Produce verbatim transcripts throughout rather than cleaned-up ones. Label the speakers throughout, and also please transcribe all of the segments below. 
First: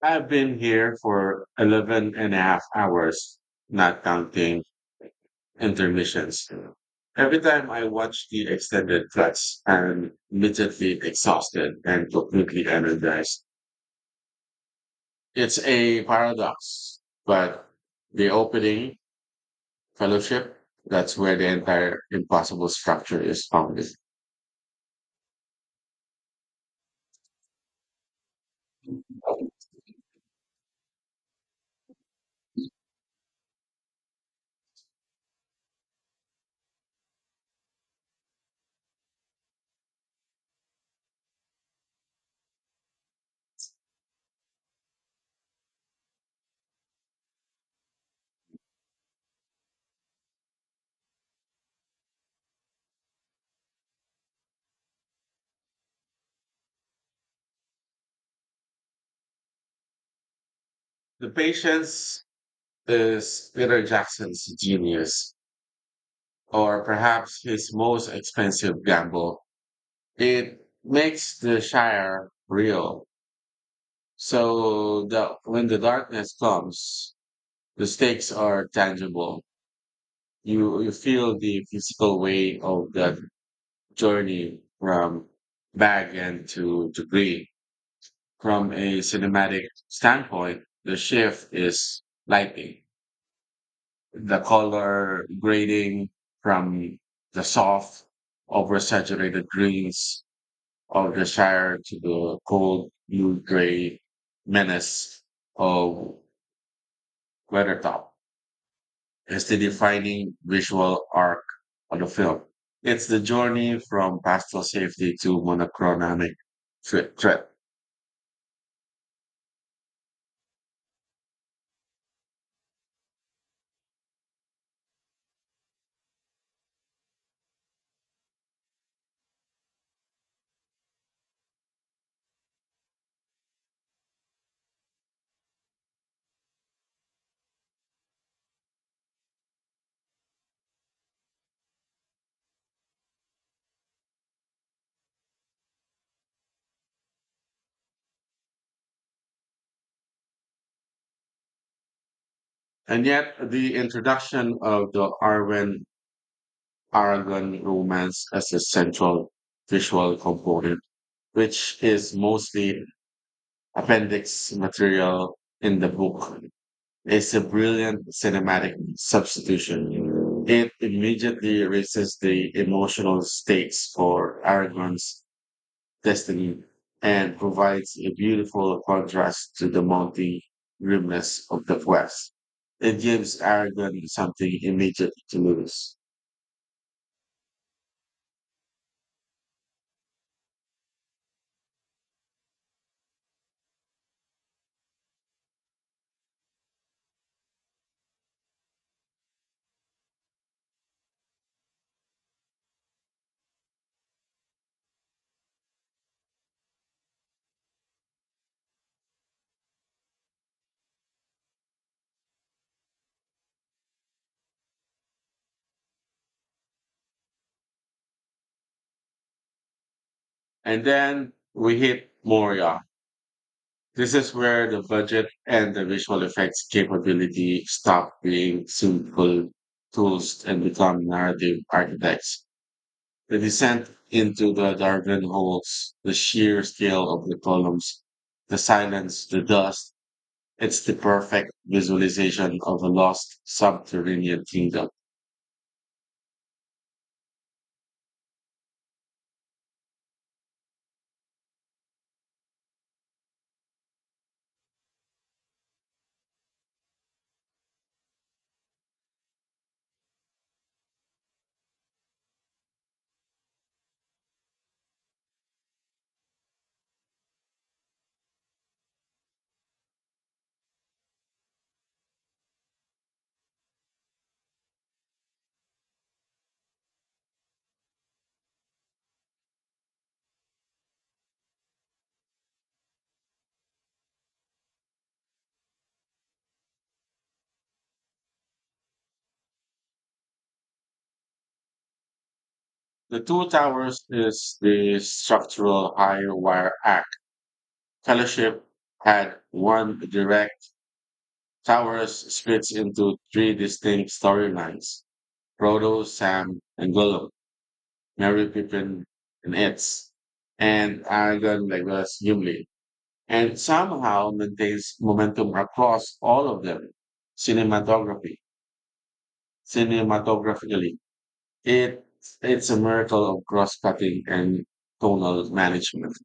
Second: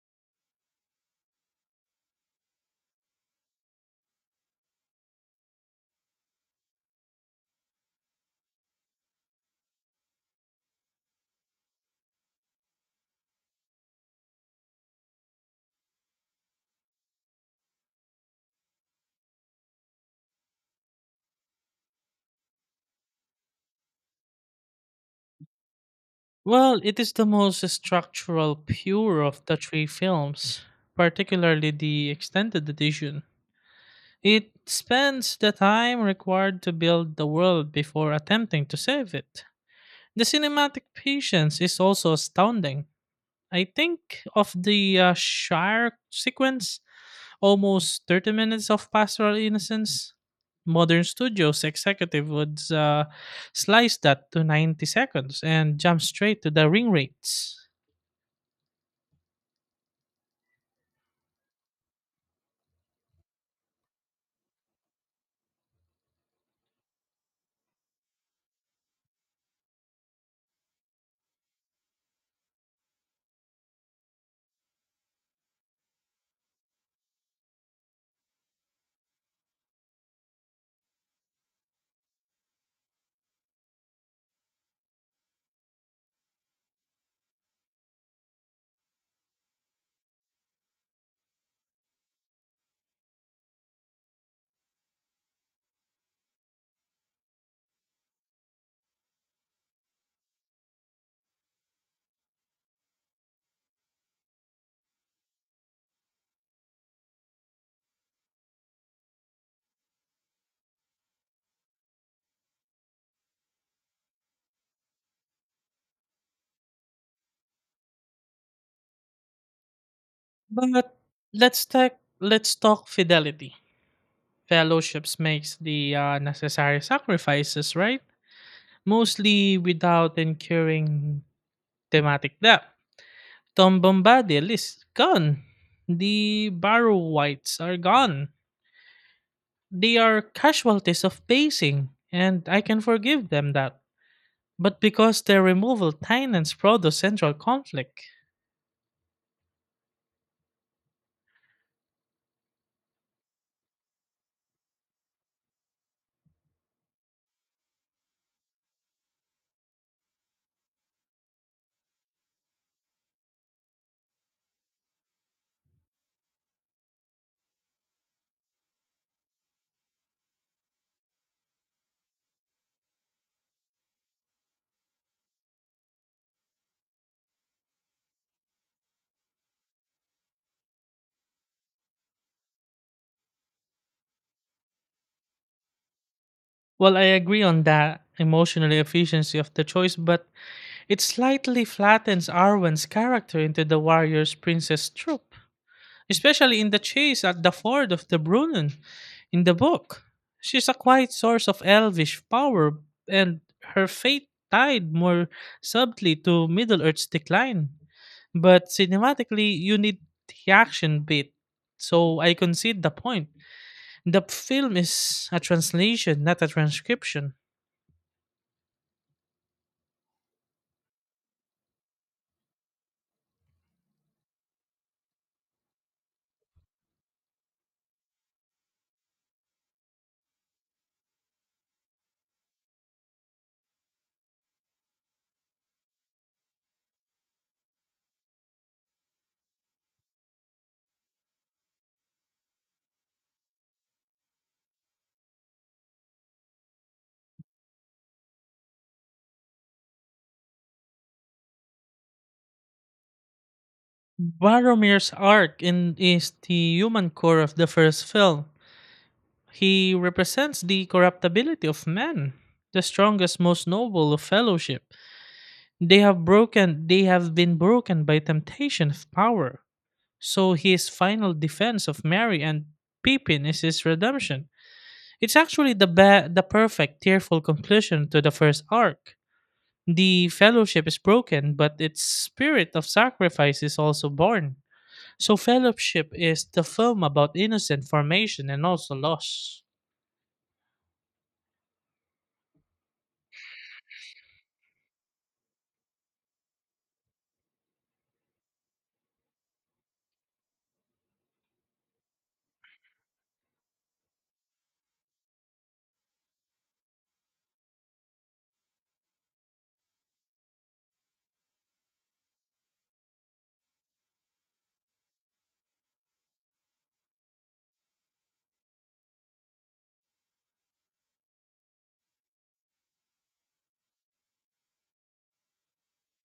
Speaker 1: I've been here for eleven and a half hours, not counting intermissions. Every time I watch the extended cuts, I'm immediately exhausted and completely energized. It's a paradox, but the opening fellowship, that's where the entire impossible structure is founded.
Speaker 2: Well, it is the most structural pure of the three films, particularly the extended edition. It spends the time required to build the world before attempting to save it. The cinematic patience is also astounding. I think of the uh, Shire sequence, almost thirty minutes of pastoral innocence. Modern studios executive would uh, slice that to ninety seconds and jump straight to the ring rates.
Speaker 1: The patience is Peter Jackson's genius, or perhaps his most expensive gamble. It makes the Shire real. So the, when the darkness comes, the stakes are tangible. You, you feel the physical weight of that journey from bag end to degree. From a cinematic standpoint, the shift is lighting, the color grading from the soft, oversaturated greens of the Shire to the cold blue gray menace of Weathertop is the defining visual arc of the film. It's the journey from pastoral safety to monochromatic thre- threat.
Speaker 2: But let's talk let's talk fidelity. Fellowships makes the uh, necessary sacrifices, right? Mostly without incurring thematic debt. Tom Bombadil is gone. The Barrow Whites are gone. They are casualties of pacing, and I can forgive them that. But because their removal tightens Frodo's central conflict.
Speaker 1: And yet, the introduction of the Arwen Aragon romance as a central visual component, which is mostly appendix material in the book, it's a brilliant cinematic substitution. It immediately erases the emotional stakes for Aragorn's destiny and provides a beautiful contrast to the multi grimness of the West. It gives Aragorn something immediate to lose.
Speaker 2: Well, I agree on that emotional efficiency of the choice, but it slightly flattens Arwen's character into the warrior's princess troop, especially in the chase at the ford of the Brunnen in the book. She's a quiet source of elvish power, and her fate tied more subtly to Middle Earth's decline. But cinematically, you need the action bit, so I concede the point. The film is a translation, not a transcription.
Speaker 1: And then we hit Moria. This is where the budget and the visual effects capability stop being simple tools and become narrative architects. The descent into the Dardan holes, the sheer scale of the columns, the silence, the dust. It's the perfect visualization of a lost subterranean kingdom.
Speaker 2: Baromir's arc in, is the human core of the first film. He represents the corruptibility of man, the strongest, most noble of fellowship. They have broken, they have been broken by temptation of power. So his final defense of Mary and Pippin is his redemption. It's actually the ba- the perfect tearful conclusion to the first arc. The fellowship is broken, but its spirit of sacrifice is also born. So fellowship is the film about innocent formation and also loss.
Speaker 1: The two towers is the structural higher wire act. Fellowship had one direct towers splits into three distinct storylines. Frodo, Sam, and Gollum, Merry Pippin, and Eds, and Aragorn, Legolas, Gimli, and somehow maintains momentum across all of them. Cinematography, Cinematographically, it it's a miracle of cross-cutting and tonal management.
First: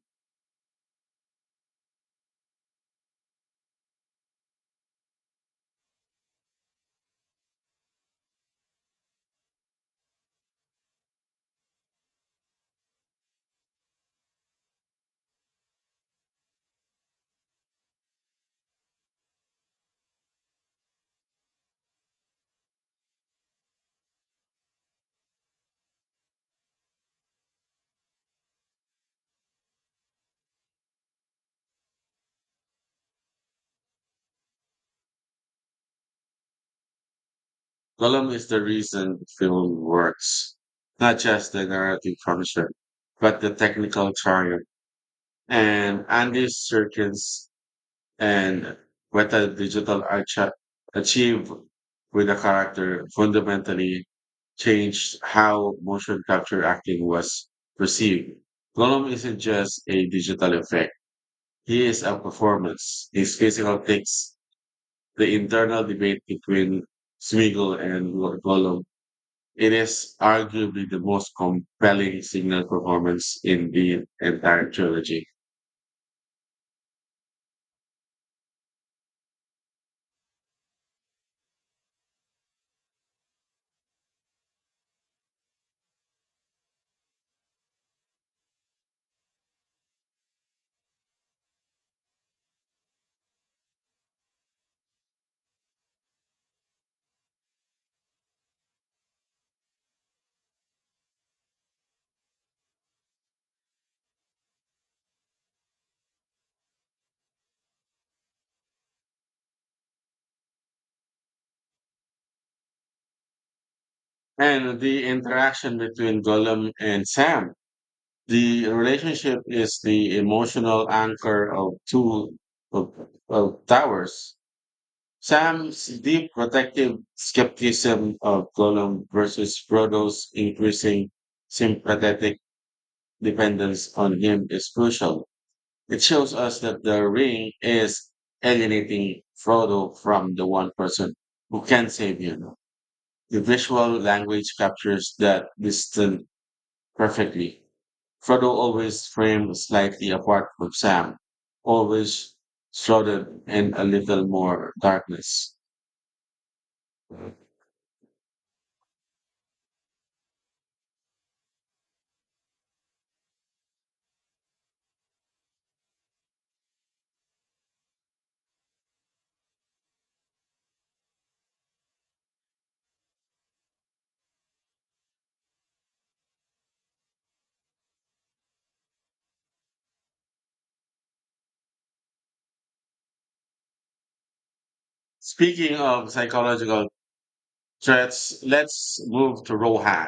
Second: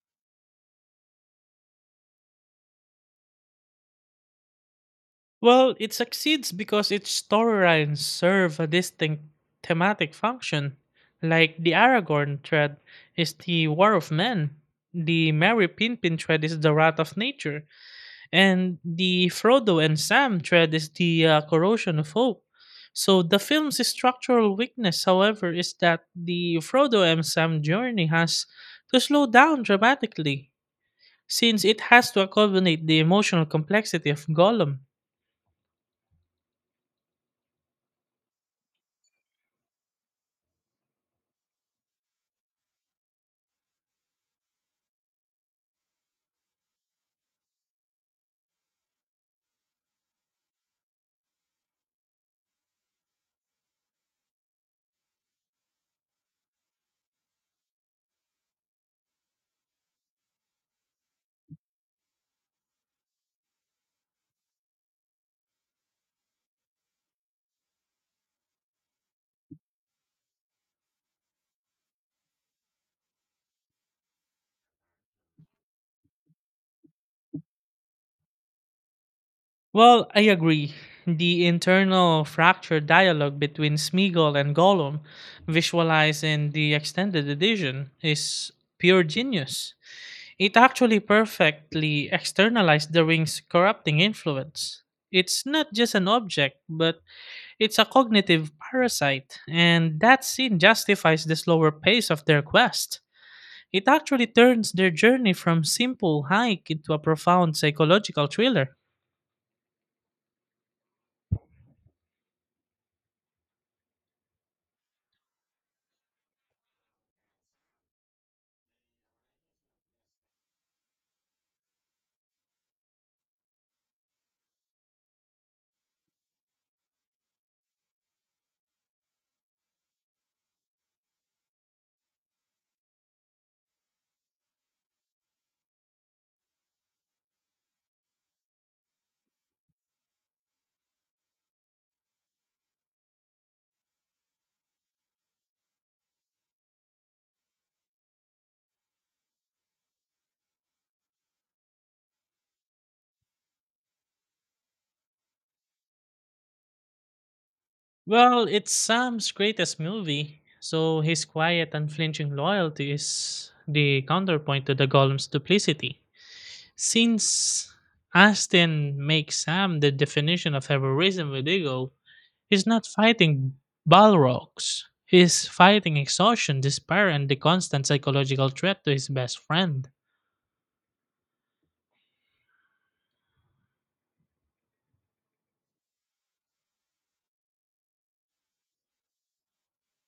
Speaker 2: Well, it succeeds because its storylines serve a distinct thematic function. Like the Aragorn thread is the War of Men, the Merry Pippin thread is the Wrath of Nature, and the Frodo and Sam thread is the uh, Corrosion of Hope. So the film's structural weakness, however, is that the Frodo and Sam journey has to slow down dramatically, since it has to accommodate the emotional complexity of Gollum.
Speaker 1: Column is the reason film works, not just the narrative function, but the technical triumph. And Andy Serkis and whether digital art cha- achieved with the character fundamentally changed how motion capture acting was perceived. Gollum isn't just a digital effect. He is a performance. His physical takes the internal debate between Smeagol and Go- Gollum. It is arguably the most compelling signal performance in the entire trilogy.
Speaker 2: Well, I agree. The internal fractured dialogue between Smeagol and Gollum, visualized in the extended edition, is pure genius. It actually perfectly externalized the ring's corrupting influence. It's not just an object, but it's a cognitive parasite, and that scene justifies the slower pace of their quest. It actually turns their journey from simple hike into a profound psychological thriller.
Speaker 1: And the interaction between Gollum and Sam, the relationship is the emotional anchor of two of, of towers. Sam's deep protective skepticism of Gollum versus Frodo's increasing sympathetic dependence on him is crucial. It shows us that the ring is alienating Frodo from the one person who can save him. The visual language captures that distance perfectly. Frodo always framed slightly apart from Sam, always shrouded in a little more darkness.
Speaker 2: Well, it's Sam's greatest movie, so his quiet, unflinching loyalty is the counterpoint to the golem's duplicity. Since Aston makes Sam the definition of heroism with ego, he's not fighting Balrogs. He's fighting exhaustion, despair, and the constant psychological threat to his best friend.
Speaker 1: Speaking of psychological threats, let's move to Rohan,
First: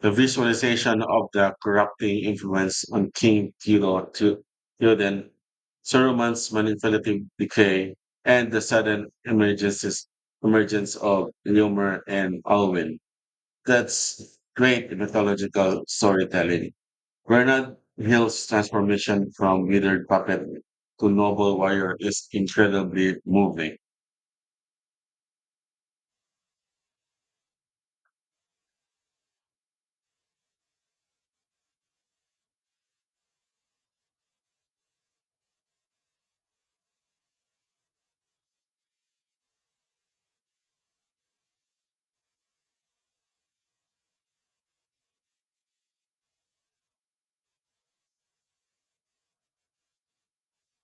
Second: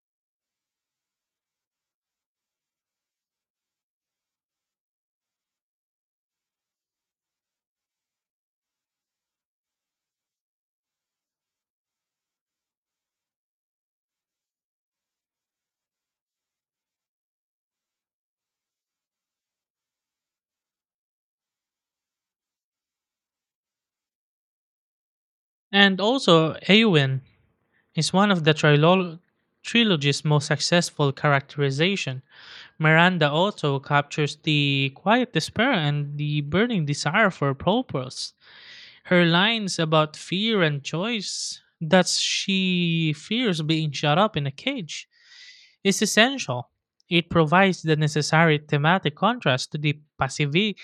Speaker 1: the visualization of the corrupting influence on King Theodor to Theoden, Saruman's manipulative decay, and the sudden emergences, emergence of Ilúmar and Alwyn. That's great mythological storytelling. Bernard Hill's transformation from withered puppet to noble warrior is incredibly moving.
Speaker 2: And also, Eowyn is one of the trilo- trilogy's most successful characterization. Miranda Otto captures the quiet despair and the burning desire for purpose. Her lines about fear and choice, that she fears being shut up in a cage, is essential. It provides the necessary thematic contrast to the passivi-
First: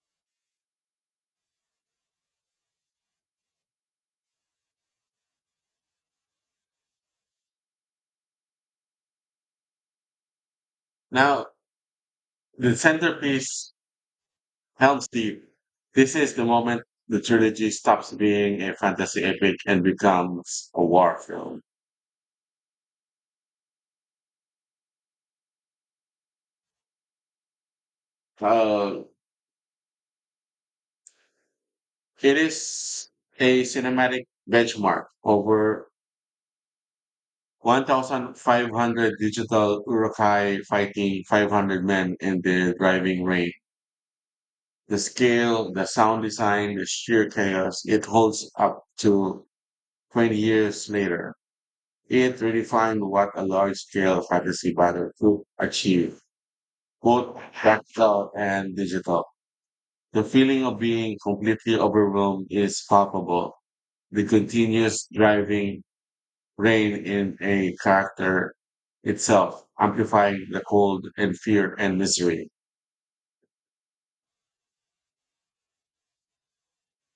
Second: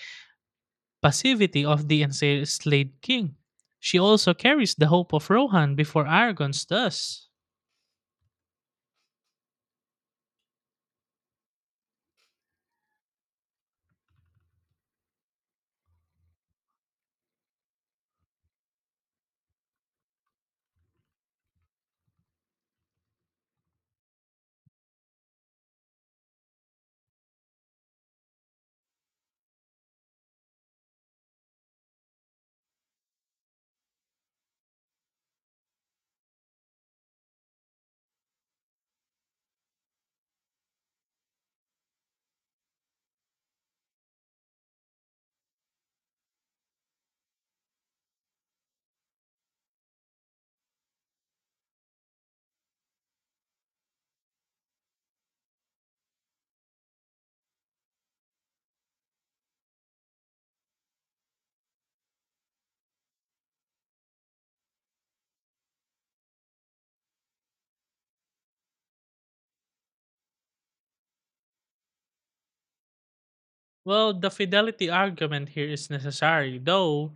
Speaker 2: passivity of the enslaved king. She also carries the hope of Rohan before Aragons does.
Speaker 1: Now, the centerpiece, Helm's Deep. This is the moment the trilogy stops being a fantasy epic and becomes a war film. Uh, it is a cinematic benchmark, over one thousand five hundred digital urukai fighting five hundred men in their driving rain. The scale, the sound design, the sheer chaos, it holds up to twenty years later. It redefined what a large scale fantasy battle could achieve, both tactile and digital. The feeling of being completely overwhelmed is palpable, the continuous driving rain in a character itself, amplifying the cold and fear and misery.
Speaker 2: Well, the fidelity argument here is necessary, though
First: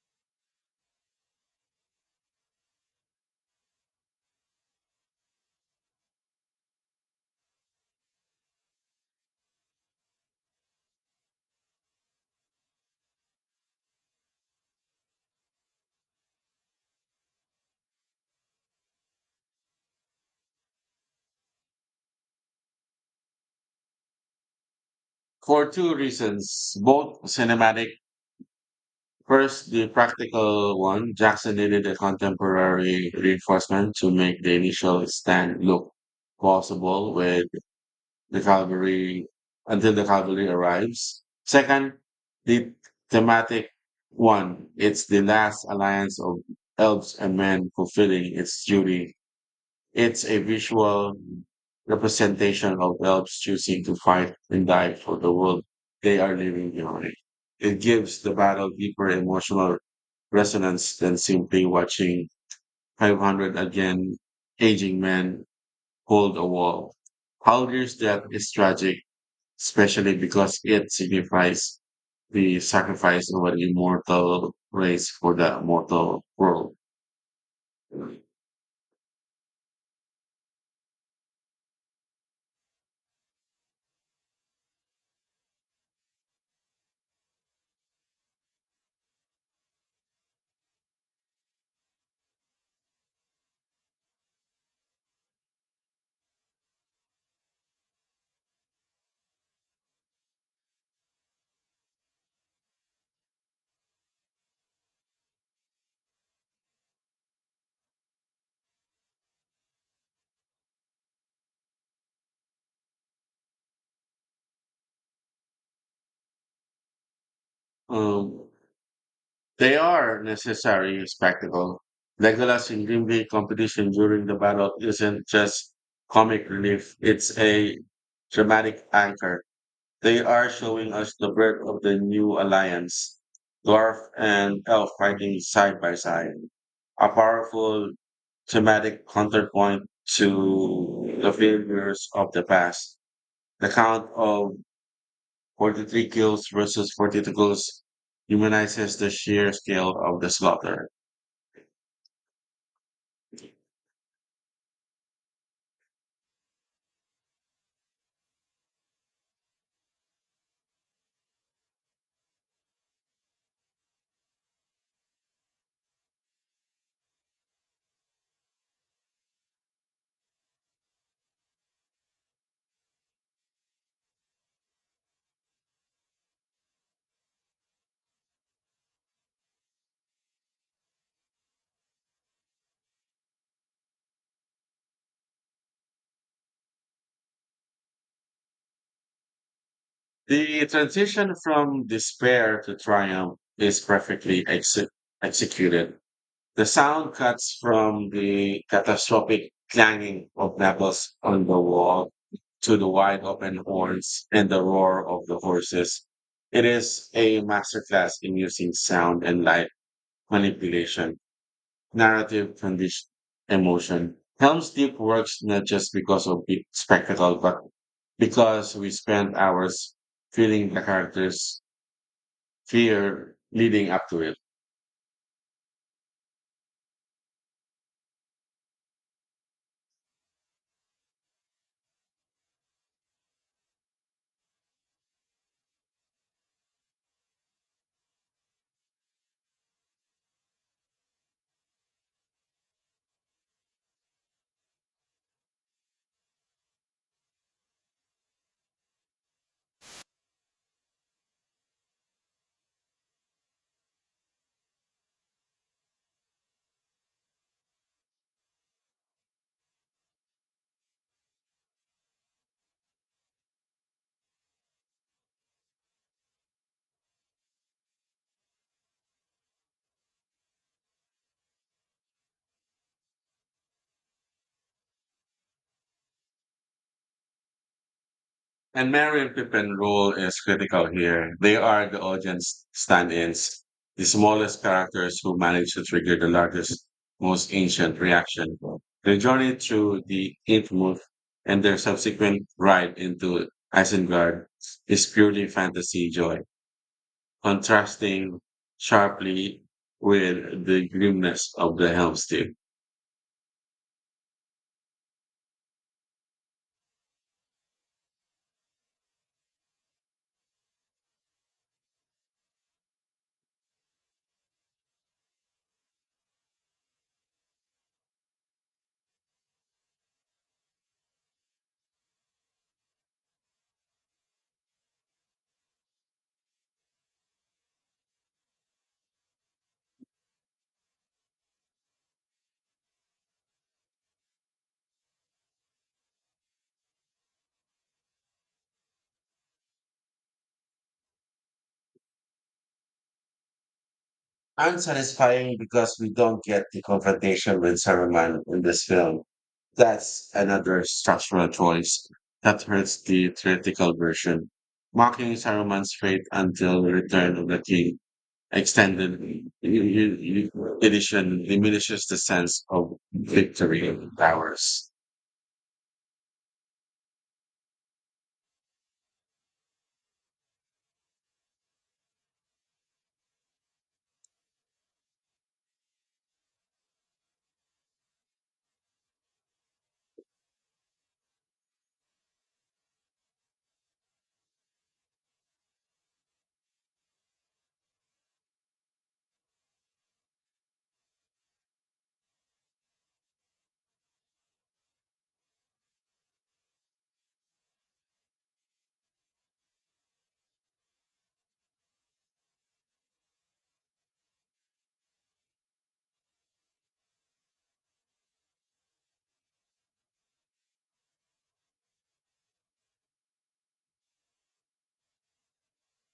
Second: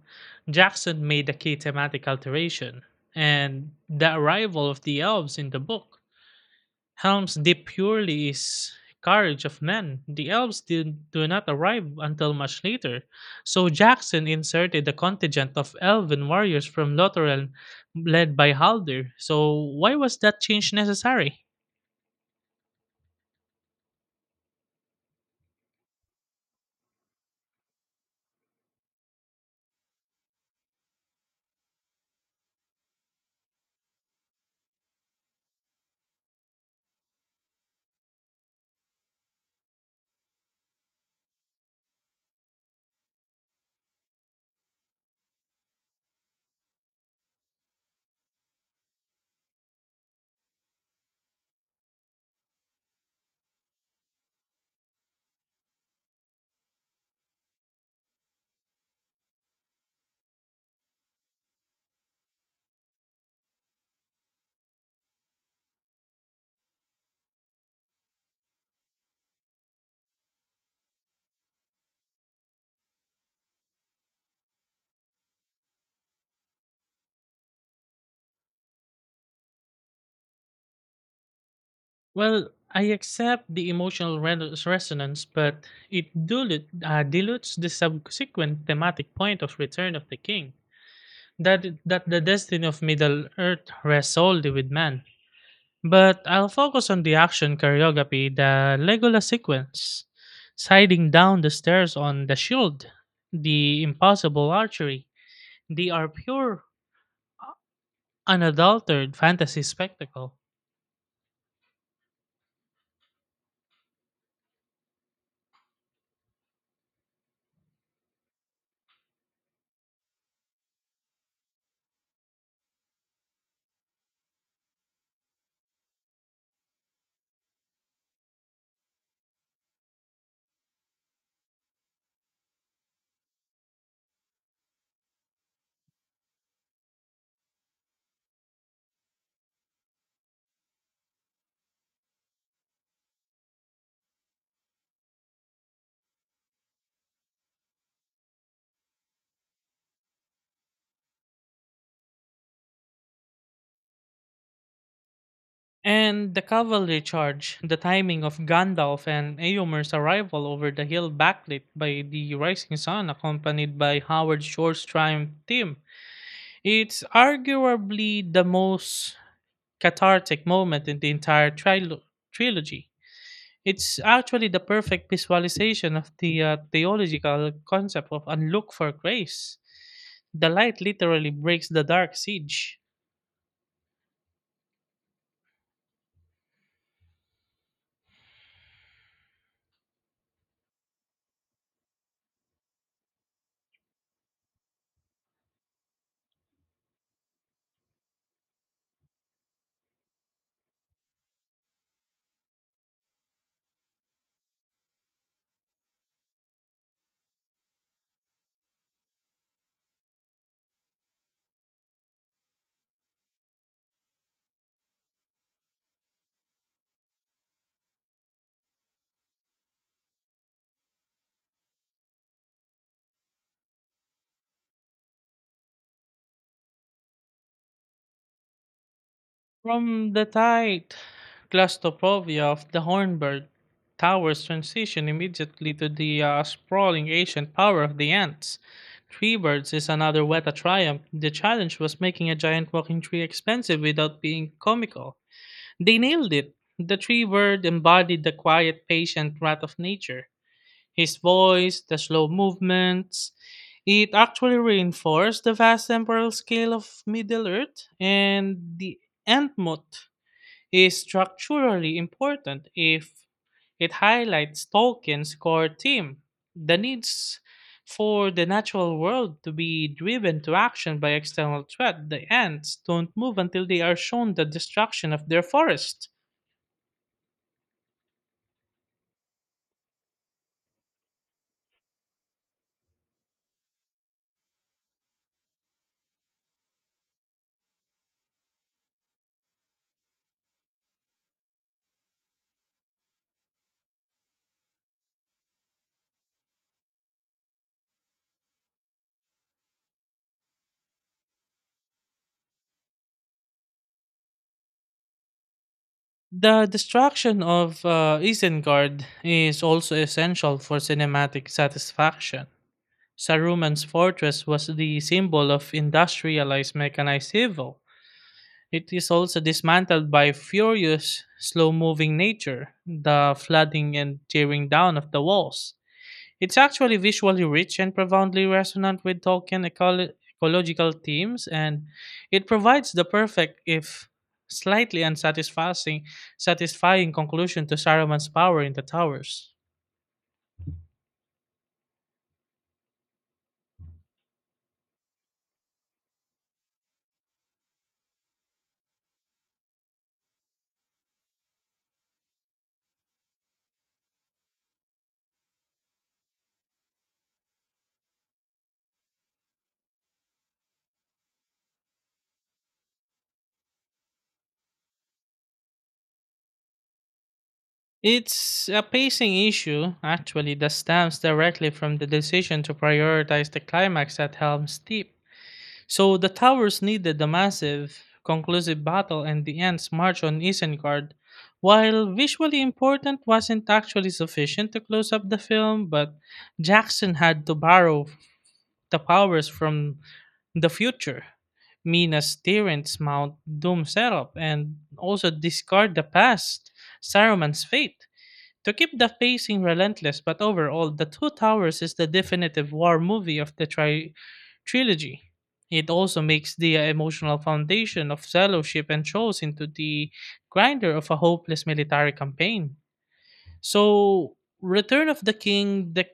Speaker 2: Jackson made a key thematic alteration, and the arrival of the elves in the book. Helm's Deep purely is courage of men. The elves did, do not arrive until much later, so Jackson inserted a contingent of elven warriors from Lothlorien led by Haldir. So why was that change necessary?
Speaker 1: For two reasons, both cinematic. First, the practical one, Jackson needed a contemporary reinforcement to make the initial stand look possible with the cavalry until the cavalry arrives. Second, the thematic one, it's the last alliance of elves and men fulfilling its duty. It's a visual representation of elves choosing to fight and die for the world they are leaving behind. It gives the battle deeper emotional resonance than simply watching five hundred again aging men hold a wall. Haldir's death is tragic, especially because it signifies the sacrifice of an immortal race for the mortal world.
Speaker 2: Well, I accept the emotional re- resonance, but it dilute, uh, dilutes the subsequent thematic point of Return of the King, that that the destiny of Middle Earth rests solely with man. But I'll focus on the action choreography, the Legolas sequence, sliding down the stairs on the shield, the impossible archery. They are pure, unadulterated fantasy spectacle.
Speaker 1: Um, They are necessary spectacle. Legolas in Gimli competition during the battle isn't just comic relief, it's a dramatic anchor. They are showing us the birth of the new alliance, dwarf and elf fighting side by side. A powerful thematic counterpoint to the failures of the past. The Count of forty-three kills versus forty-two kills humanizes the sheer scale of the slaughter.
Speaker 2: And the cavalry charge, the timing of Gandalf and Eomer's arrival over the hill backlit by the rising sun accompanied by Howard Shore's triumph team. It's arguably the most cathartic moment in the entire trilo- trilogy. It's actually the perfect visualization of the uh, theological concept of unlooked for grace. The light literally breaks the dark siege.
Speaker 1: The transition from despair to triumph is perfectly exe- executed. The sound cuts from the catastrophic clanging of knuckles on the wall to the wide open horns and the roar of the horses. It is a masterclass in using sound and light manipulation narrative condition emotion. Helm's Deep works not just because of big spectacle, but because we spend hours feeling the characters' fear leading up to it.
Speaker 2: From the tight claustrophobia of the Hornburg, Towers transition immediately to the uh, sprawling ancient power of the ants. Tree birds is another Weta triumph. The challenge was making a giant walking tree expensive without being comical. They nailed it. The tree bird embodied the quiet, patient wrath of nature. His voice, the slow movements, it actually reinforced the vast temporal scale of Middle Earth, and the Entmote is structurally important if it highlights Tolkien's core theme, the needs for the natural world to be driven to action by external threat. The ants don't move until they are shown the destruction of their forest.
Speaker 1: And Mary and Pippin's role is critical here. They are the audience stand-ins, the smallest characters who manage to trigger the largest, most ancient reaction. Their journey through the infamous and their subsequent ride into Isengard is purely fantasy joy, contrasting sharply with the grimness of the Helm's Deep.
Speaker 2: The destruction of uh, Isengard is also essential for cinematic satisfaction. Saruman's fortress was the symbol of industrialized mechanized evil. It is also dismantled by furious, slow moving nature, the flooding and tearing down of the walls. It's actually visually rich and profoundly resonant with Tolkien eco- ecological themes, and it provides the perfect, if slightly unsatisfying, satisfying conclusion to Saruman's power in the towers.
Speaker 1: Unsatisfying because we don't get the confrontation with Saruman in this film. That's another structural choice that hurts the theatrical version. Mocking Saruman's fate until the return of the king extended e- e- e- edition diminishes the sense of victory and powers.
Speaker 2: It's a pacing issue, actually, that stems directly from the decision to prioritize the climax at Helm's Deep. So the towers needed a massive, conclusive battle, and the ants marched on Isengard. While visually important wasn't actually sufficient to close up the film, but Jackson had to borrow the powers from the future. Mina's Tyrant's Mount Doom setup, and also discard the past, Saruman's fate. To keep the pacing relentless, but overall, The Two Towers is the definitive war movie of the tri- trilogy. It also makes the emotional foundation of fellowship and shows into the grinder of a hopeless military campaign. So, Return of the King, the,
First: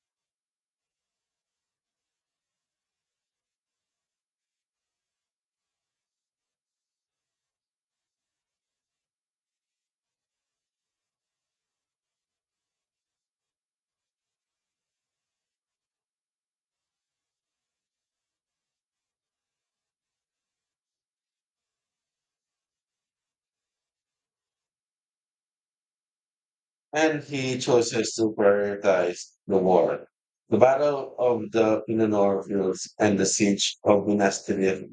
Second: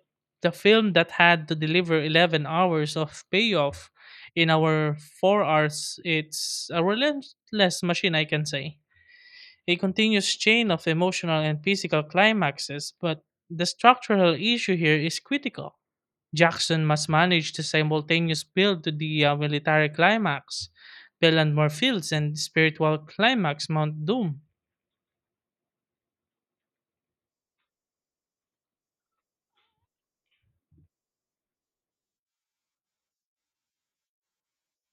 Speaker 2: the film that had to deliver eleven hours of payoff in our four hours, it's a relentless machine, I can say a continuous chain of emotional and physical climaxes, but the structural issue here is critical. Jackson must manage the simultaneous build to the uh, military climax, Pelennor Fields, and the spiritual climax, Mount Doom.
Speaker 1: And he chooses to prioritize the war. The Battle of the Mindanao Fields and the Siege of Minas Tirith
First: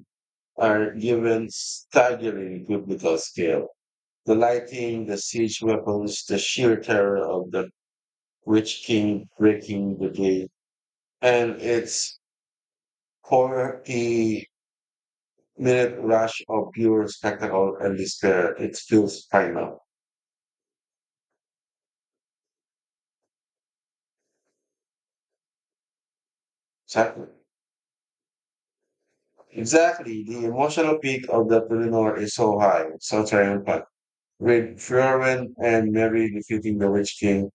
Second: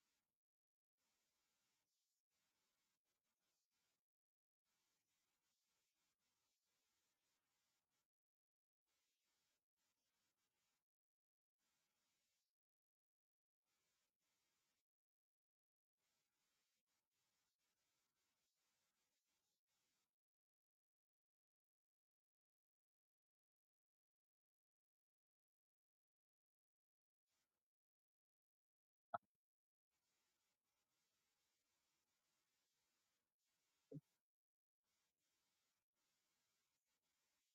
Speaker 1: are given staggering biblical scale. The lighting, the siege weapons, the sheer terror of the Witch King breaking the gate, and its forty-minute rush of pure spectacle and despair. It feels primal. Exactly. Exactly. The emotional peak of the Pelennor is so high, so triumphant. With Fjorwin and Merry defeating the Witch King,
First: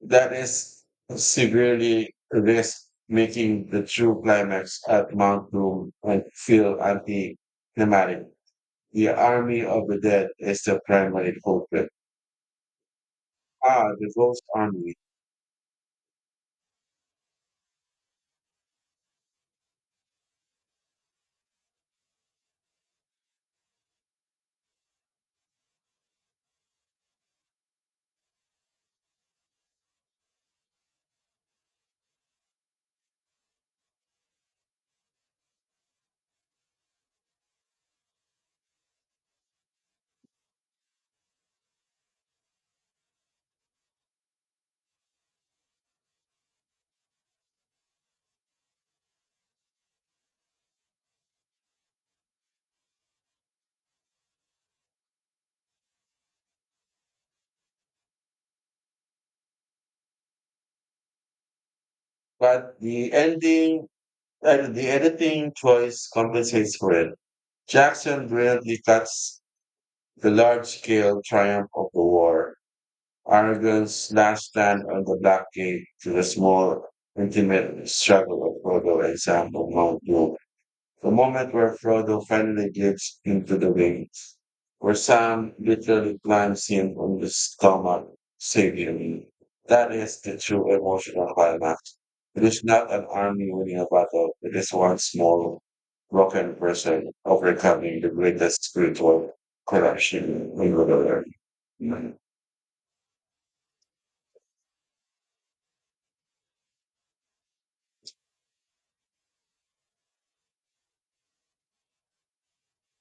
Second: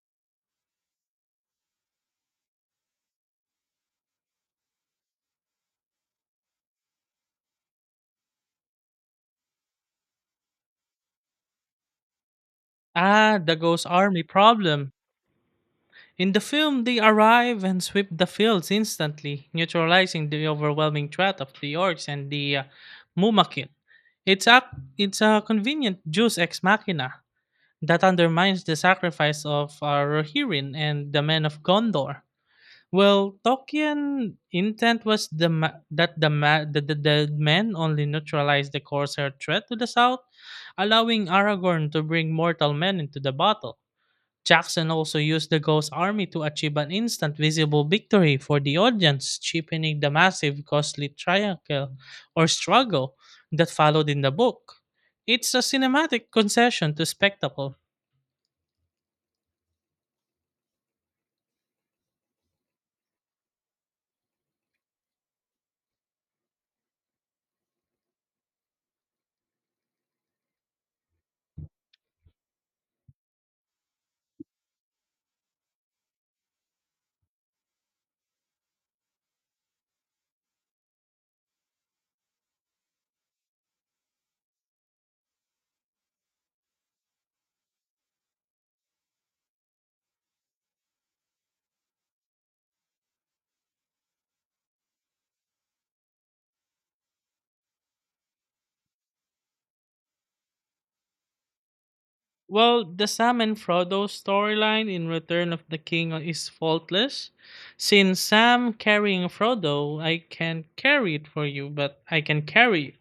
Speaker 1: that is severely risk making the true climax at Mount Doom and feel anti-climatic. The army of the dead is the primary culprit.
Speaker 2: Ah, the Ghost
Speaker 1: Ah, the
Speaker 2: Army
Speaker 1: ghost
Speaker 2: problem.
Speaker 1: army.
Speaker 2: In the film, they arrive and sweep the fields instantly, neutralizing the overwhelming threat of the orcs and the uh, Mumakin. It's a, it's a convenient Deus ex machina, that undermines the sacrifice of uh, Rohirrim and the men of Gondor. Well, Tolkien intent was the ma- that the, ma- the, the the men only neutralized the Corsair threat to the south, allowing Aragorn to bring mortal men into the battle. Jackson also used the Ghost Army to achieve an instant visible victory for the audience, cheapening the massive costly triangle or struggle that followed in the book. It's a cinematic concession to spectacle.
Speaker 1: But the ending, uh, the editing choice compensates for it. Jackson brilliantly cuts the large scale triumph of the war, Aragon's last stand on the blockade, to the small, intimate struggle of Godo and Sambo Mount Doom. The moment where Frodo finally gets into the wings, where Sam literally climbs him on the stomach, saving me. That is the true emotional climax. It is not an army winning a battle, it is one small, broken person overcoming the greatest spiritual corruption in the world.
Speaker 2: Well, the Sam and Frodo storyline in Return of the King is faultless. Since Sam carrying Frodo, I can carry it for you, but I can carry you,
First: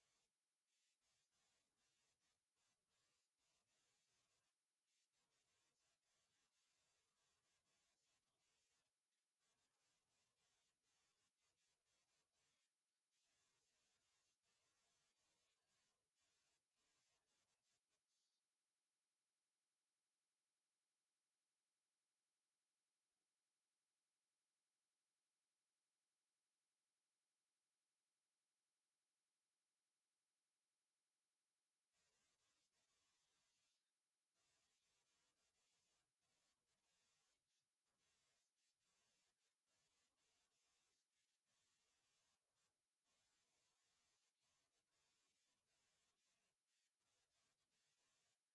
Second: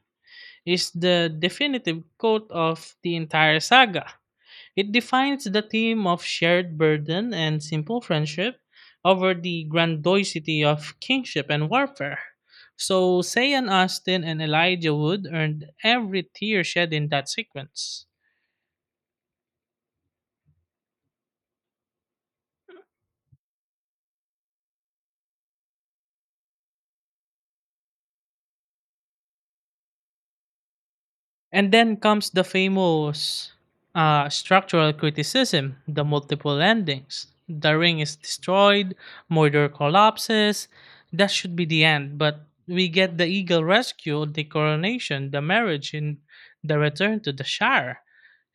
Speaker 2: is the definitive quote of the entire saga. It defines the theme of shared burden and simple friendship over the grandiosity of kingship and warfare. So, Sayan Austin and Elijah Wood earned every tear shed in that sequence. And then comes the famous uh, structural criticism, the multiple endings. The ring is destroyed, Mordor collapses. That should be the end, but we get the eagle rescue, the coronation, the marriage, and the return to the Shire,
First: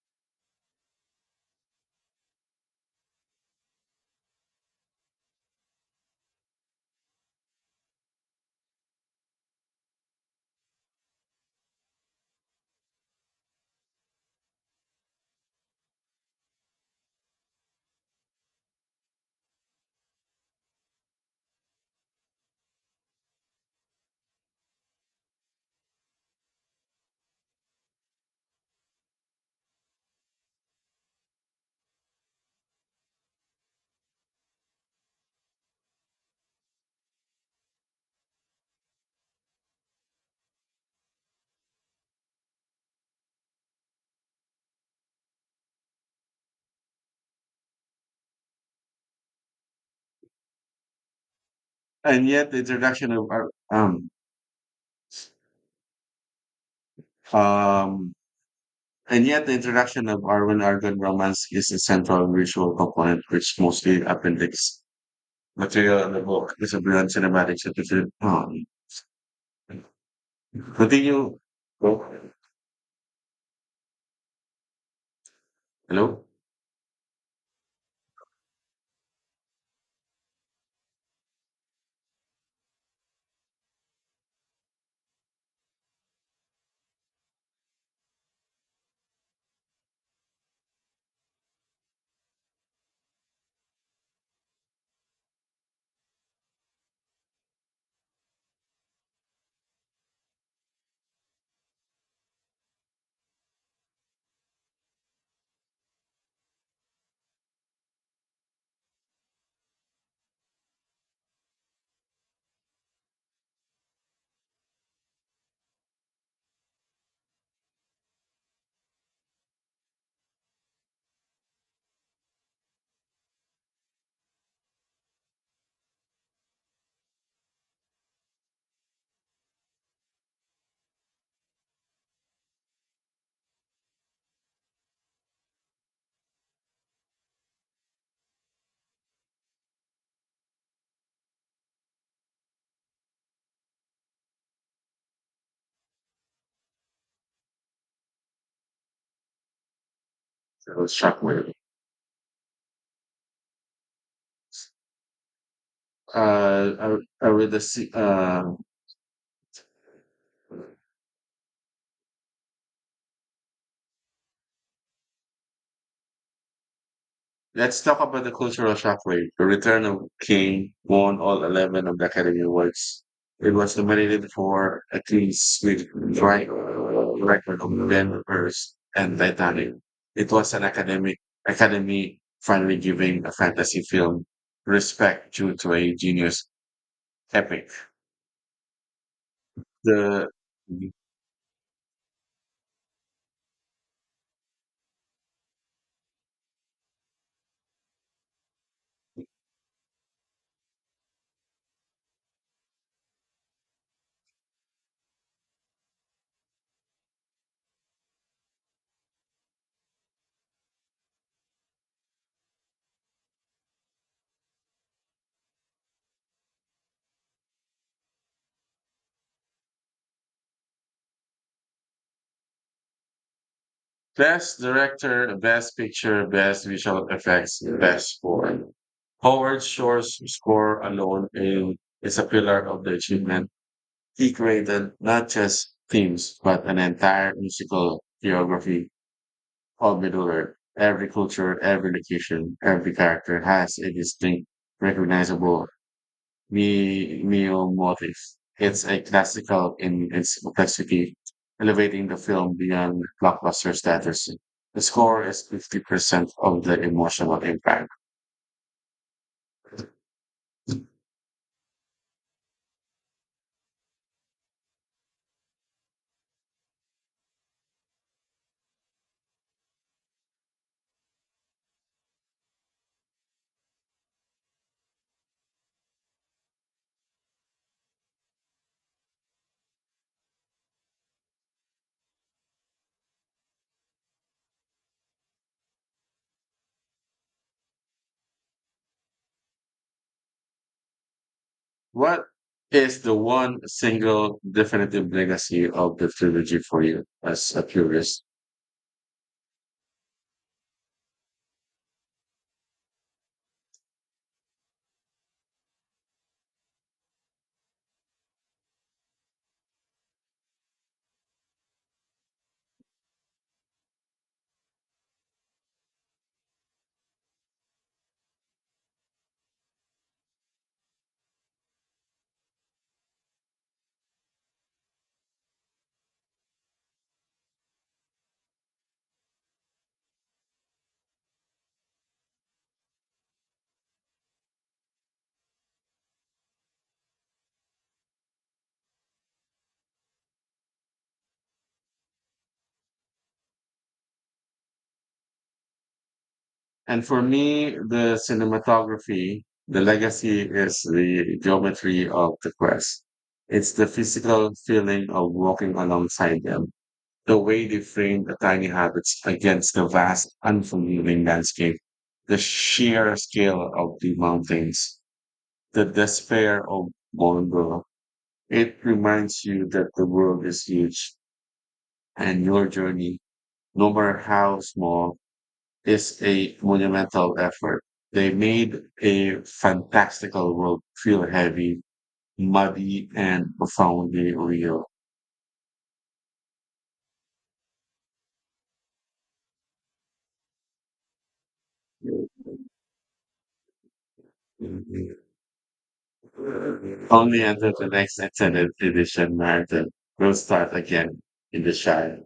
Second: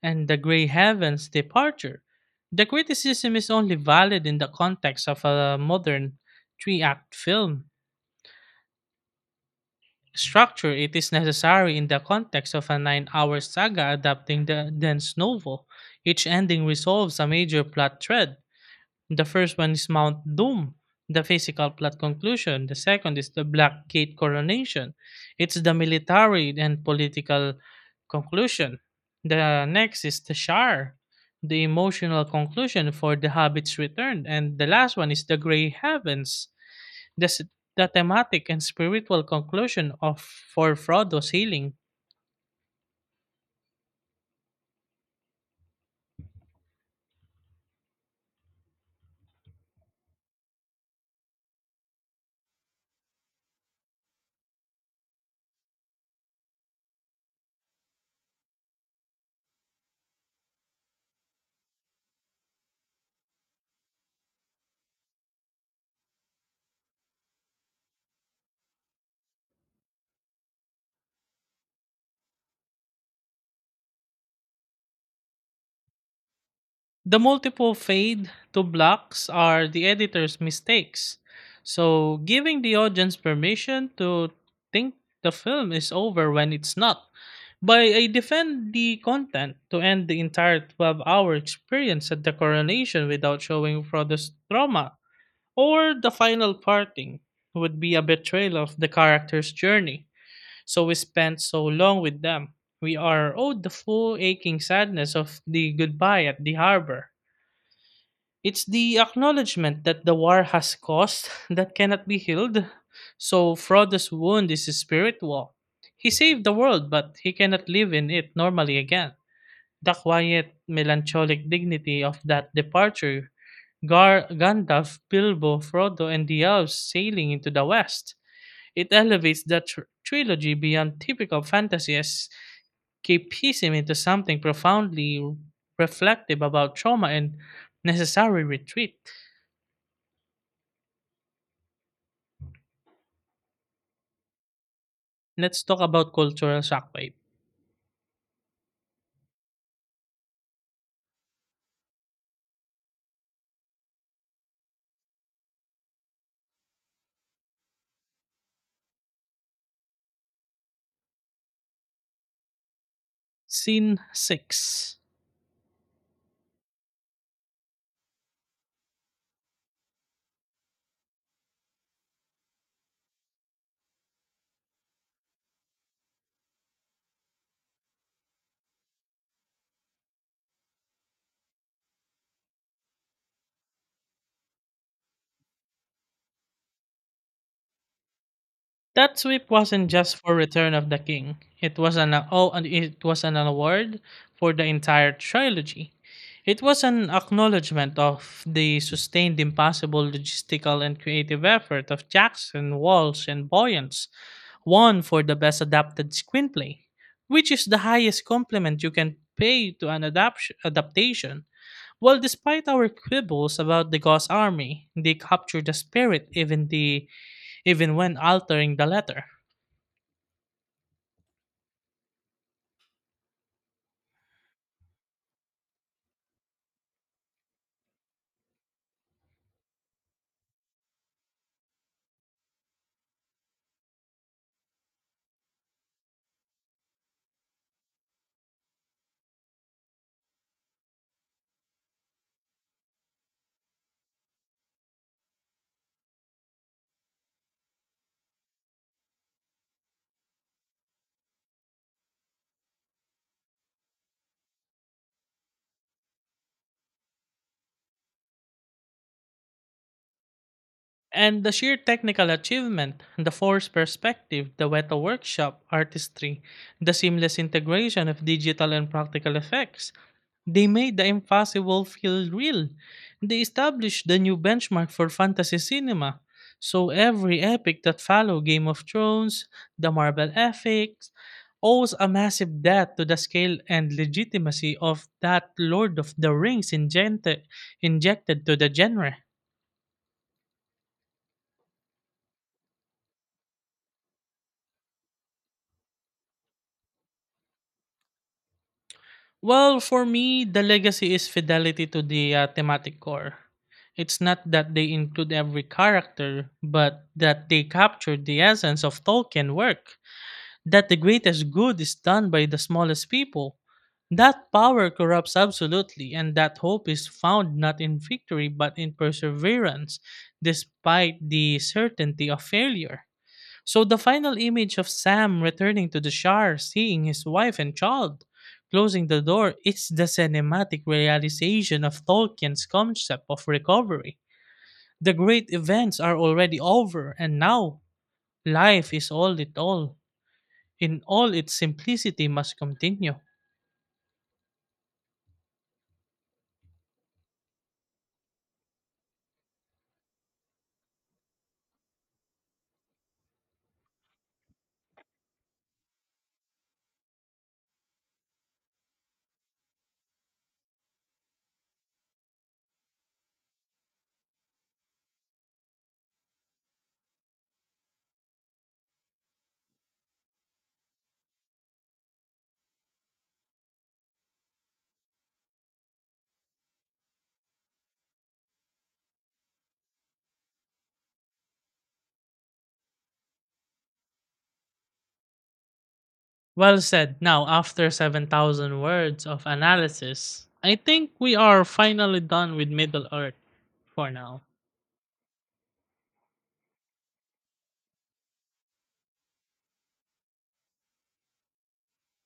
Speaker 2: and the Grey Heavens departure. The criticism is only valid in the context of a modern three act film structure. It is necessary in the context of a nine-hour saga adapting the dense novel. Each ending resolves a major plot thread. The first one is Mount Doom, the physical plot conclusion. The second is the Black Gate coronation. It's the military and political conclusion. The next is the Shire, the emotional conclusion for the Hobbit's return. And the last one is the Grey Heavens, the, s- the thematic and spiritual conclusion of For Frodo's healing.
Speaker 1: And yet, the introduction of our- um, um, And yet, the introduction of urban urban romance is a central visual component, which mostly appendix material in the book is a brilliant cinematic certificate. Um, continue. Oh, hello?
Speaker 2: The multiple fade to blocks are the editor's mistakes. So, giving the audience permission to think the film is over when it's not. By I defend the content to end the entire twelve hour experience at the coronation without showing Frodo's trauma or the final parting would be a betrayal of the character's journey. So we spent so long with them. We are owed the full aching sadness of the goodbye at the harbor. It's the acknowledgement that the war has caused that cannot be healed. So Frodo's wound is spiritual. He saved the world, but he cannot live in it normally again. The quiet, melancholic dignity of that departure, Gar- Gandalf, Bilbo, Frodo, and the elves sailing into the west. It elevates the tr- trilogy beyond typical fantasies, keep piecing into something profoundly reflective about trauma and necessary retreat. Let's talk about cultural shockwave.
Speaker 1: That was shockwave. Uh, are, are we the, se- uh,
Speaker 2: Scene six.
Speaker 1: Let's talk about the cultural shockwave. The Return of King won all eleven of the Academy Awards. It was nominated for a clean sweep right record of Ben Hurst and Titanic. It was an academic academy finally giving a fantasy film respect due to a genius epic.
Speaker 2: That sweep wasn't just
Speaker 1: The
Speaker 2: for Return of the King. It was an oh, and it was an award for the entire trilogy. It was an acknowledgement of the sustained impossible logistical and creative effort of Jackson, Walsh, and Boyens, won for the best adapted screenplay, which is the highest compliment you can pay to an adapt- adaptation. Well, despite our quibbles about the Ghost Army, they captured the spirit, even the even when altering the letter.
Speaker 1: Best Director, Best Picture, Best Visual Effects, Best Score. Howard Shore's score alone, in, is a pillar of the achievement. He created not just themes, but an entire musical geography of Middle Earth. Every culture, every location, every character has a distinct, recognizable Mi mio motif. It's a classical in its complexity, elevating the film beyond blockbuster status. The score is fifty percent of the emotional impact.
Speaker 2: And the sheer technical achievement, the forced perspective, the weta workshop, artistry, the seamless integration of digital and practical effects, they made the impossible feel real. They established the new benchmark for fantasy cinema. So every epic that followed, Game of Thrones, the Marvel epics, owes a massive debt to the scale and legitimacy of that Lord of the Rings injected, injected to the genre.
Speaker 1: What is the one single definitive legacy of the trilogy for you as a purist?
Speaker 2: Well, for me, the legacy is fidelity to the uh, thematic core. It's not that they include every character, but that they capture the essence of Tolkien work, that the greatest good is done by the smallest people. That power corrupts absolutely, and that hope is found not in victory but in perseverance, despite the certainty of failure. So the final image of Sam returning to the Shire, seeing his wife and child, closing the door, is the cinematic realization of Tolkien's concept of recovery. The great events are already over, and now life is all it all. In all its simplicity, must continue.
Speaker 1: And for me, the cinematography, the legacy is the geometry of the quest. It's the physical feeling of walking alongside them. The way they frame the tiny habits against the vast, unforgiving landscape, the sheer scale of the mountains, the despair of Mongo, it reminds you that the world is huge and your journey, no matter how small, is a monumental effort. They made a fantastical world feel heavy, muddy, and profoundly real.
Speaker 2: Well said. Now, after seven thousand words of analysis, I think we are finally done with Middle Earth for now.
Speaker 1: Only after the next extended edition marathon will start again in the Shire.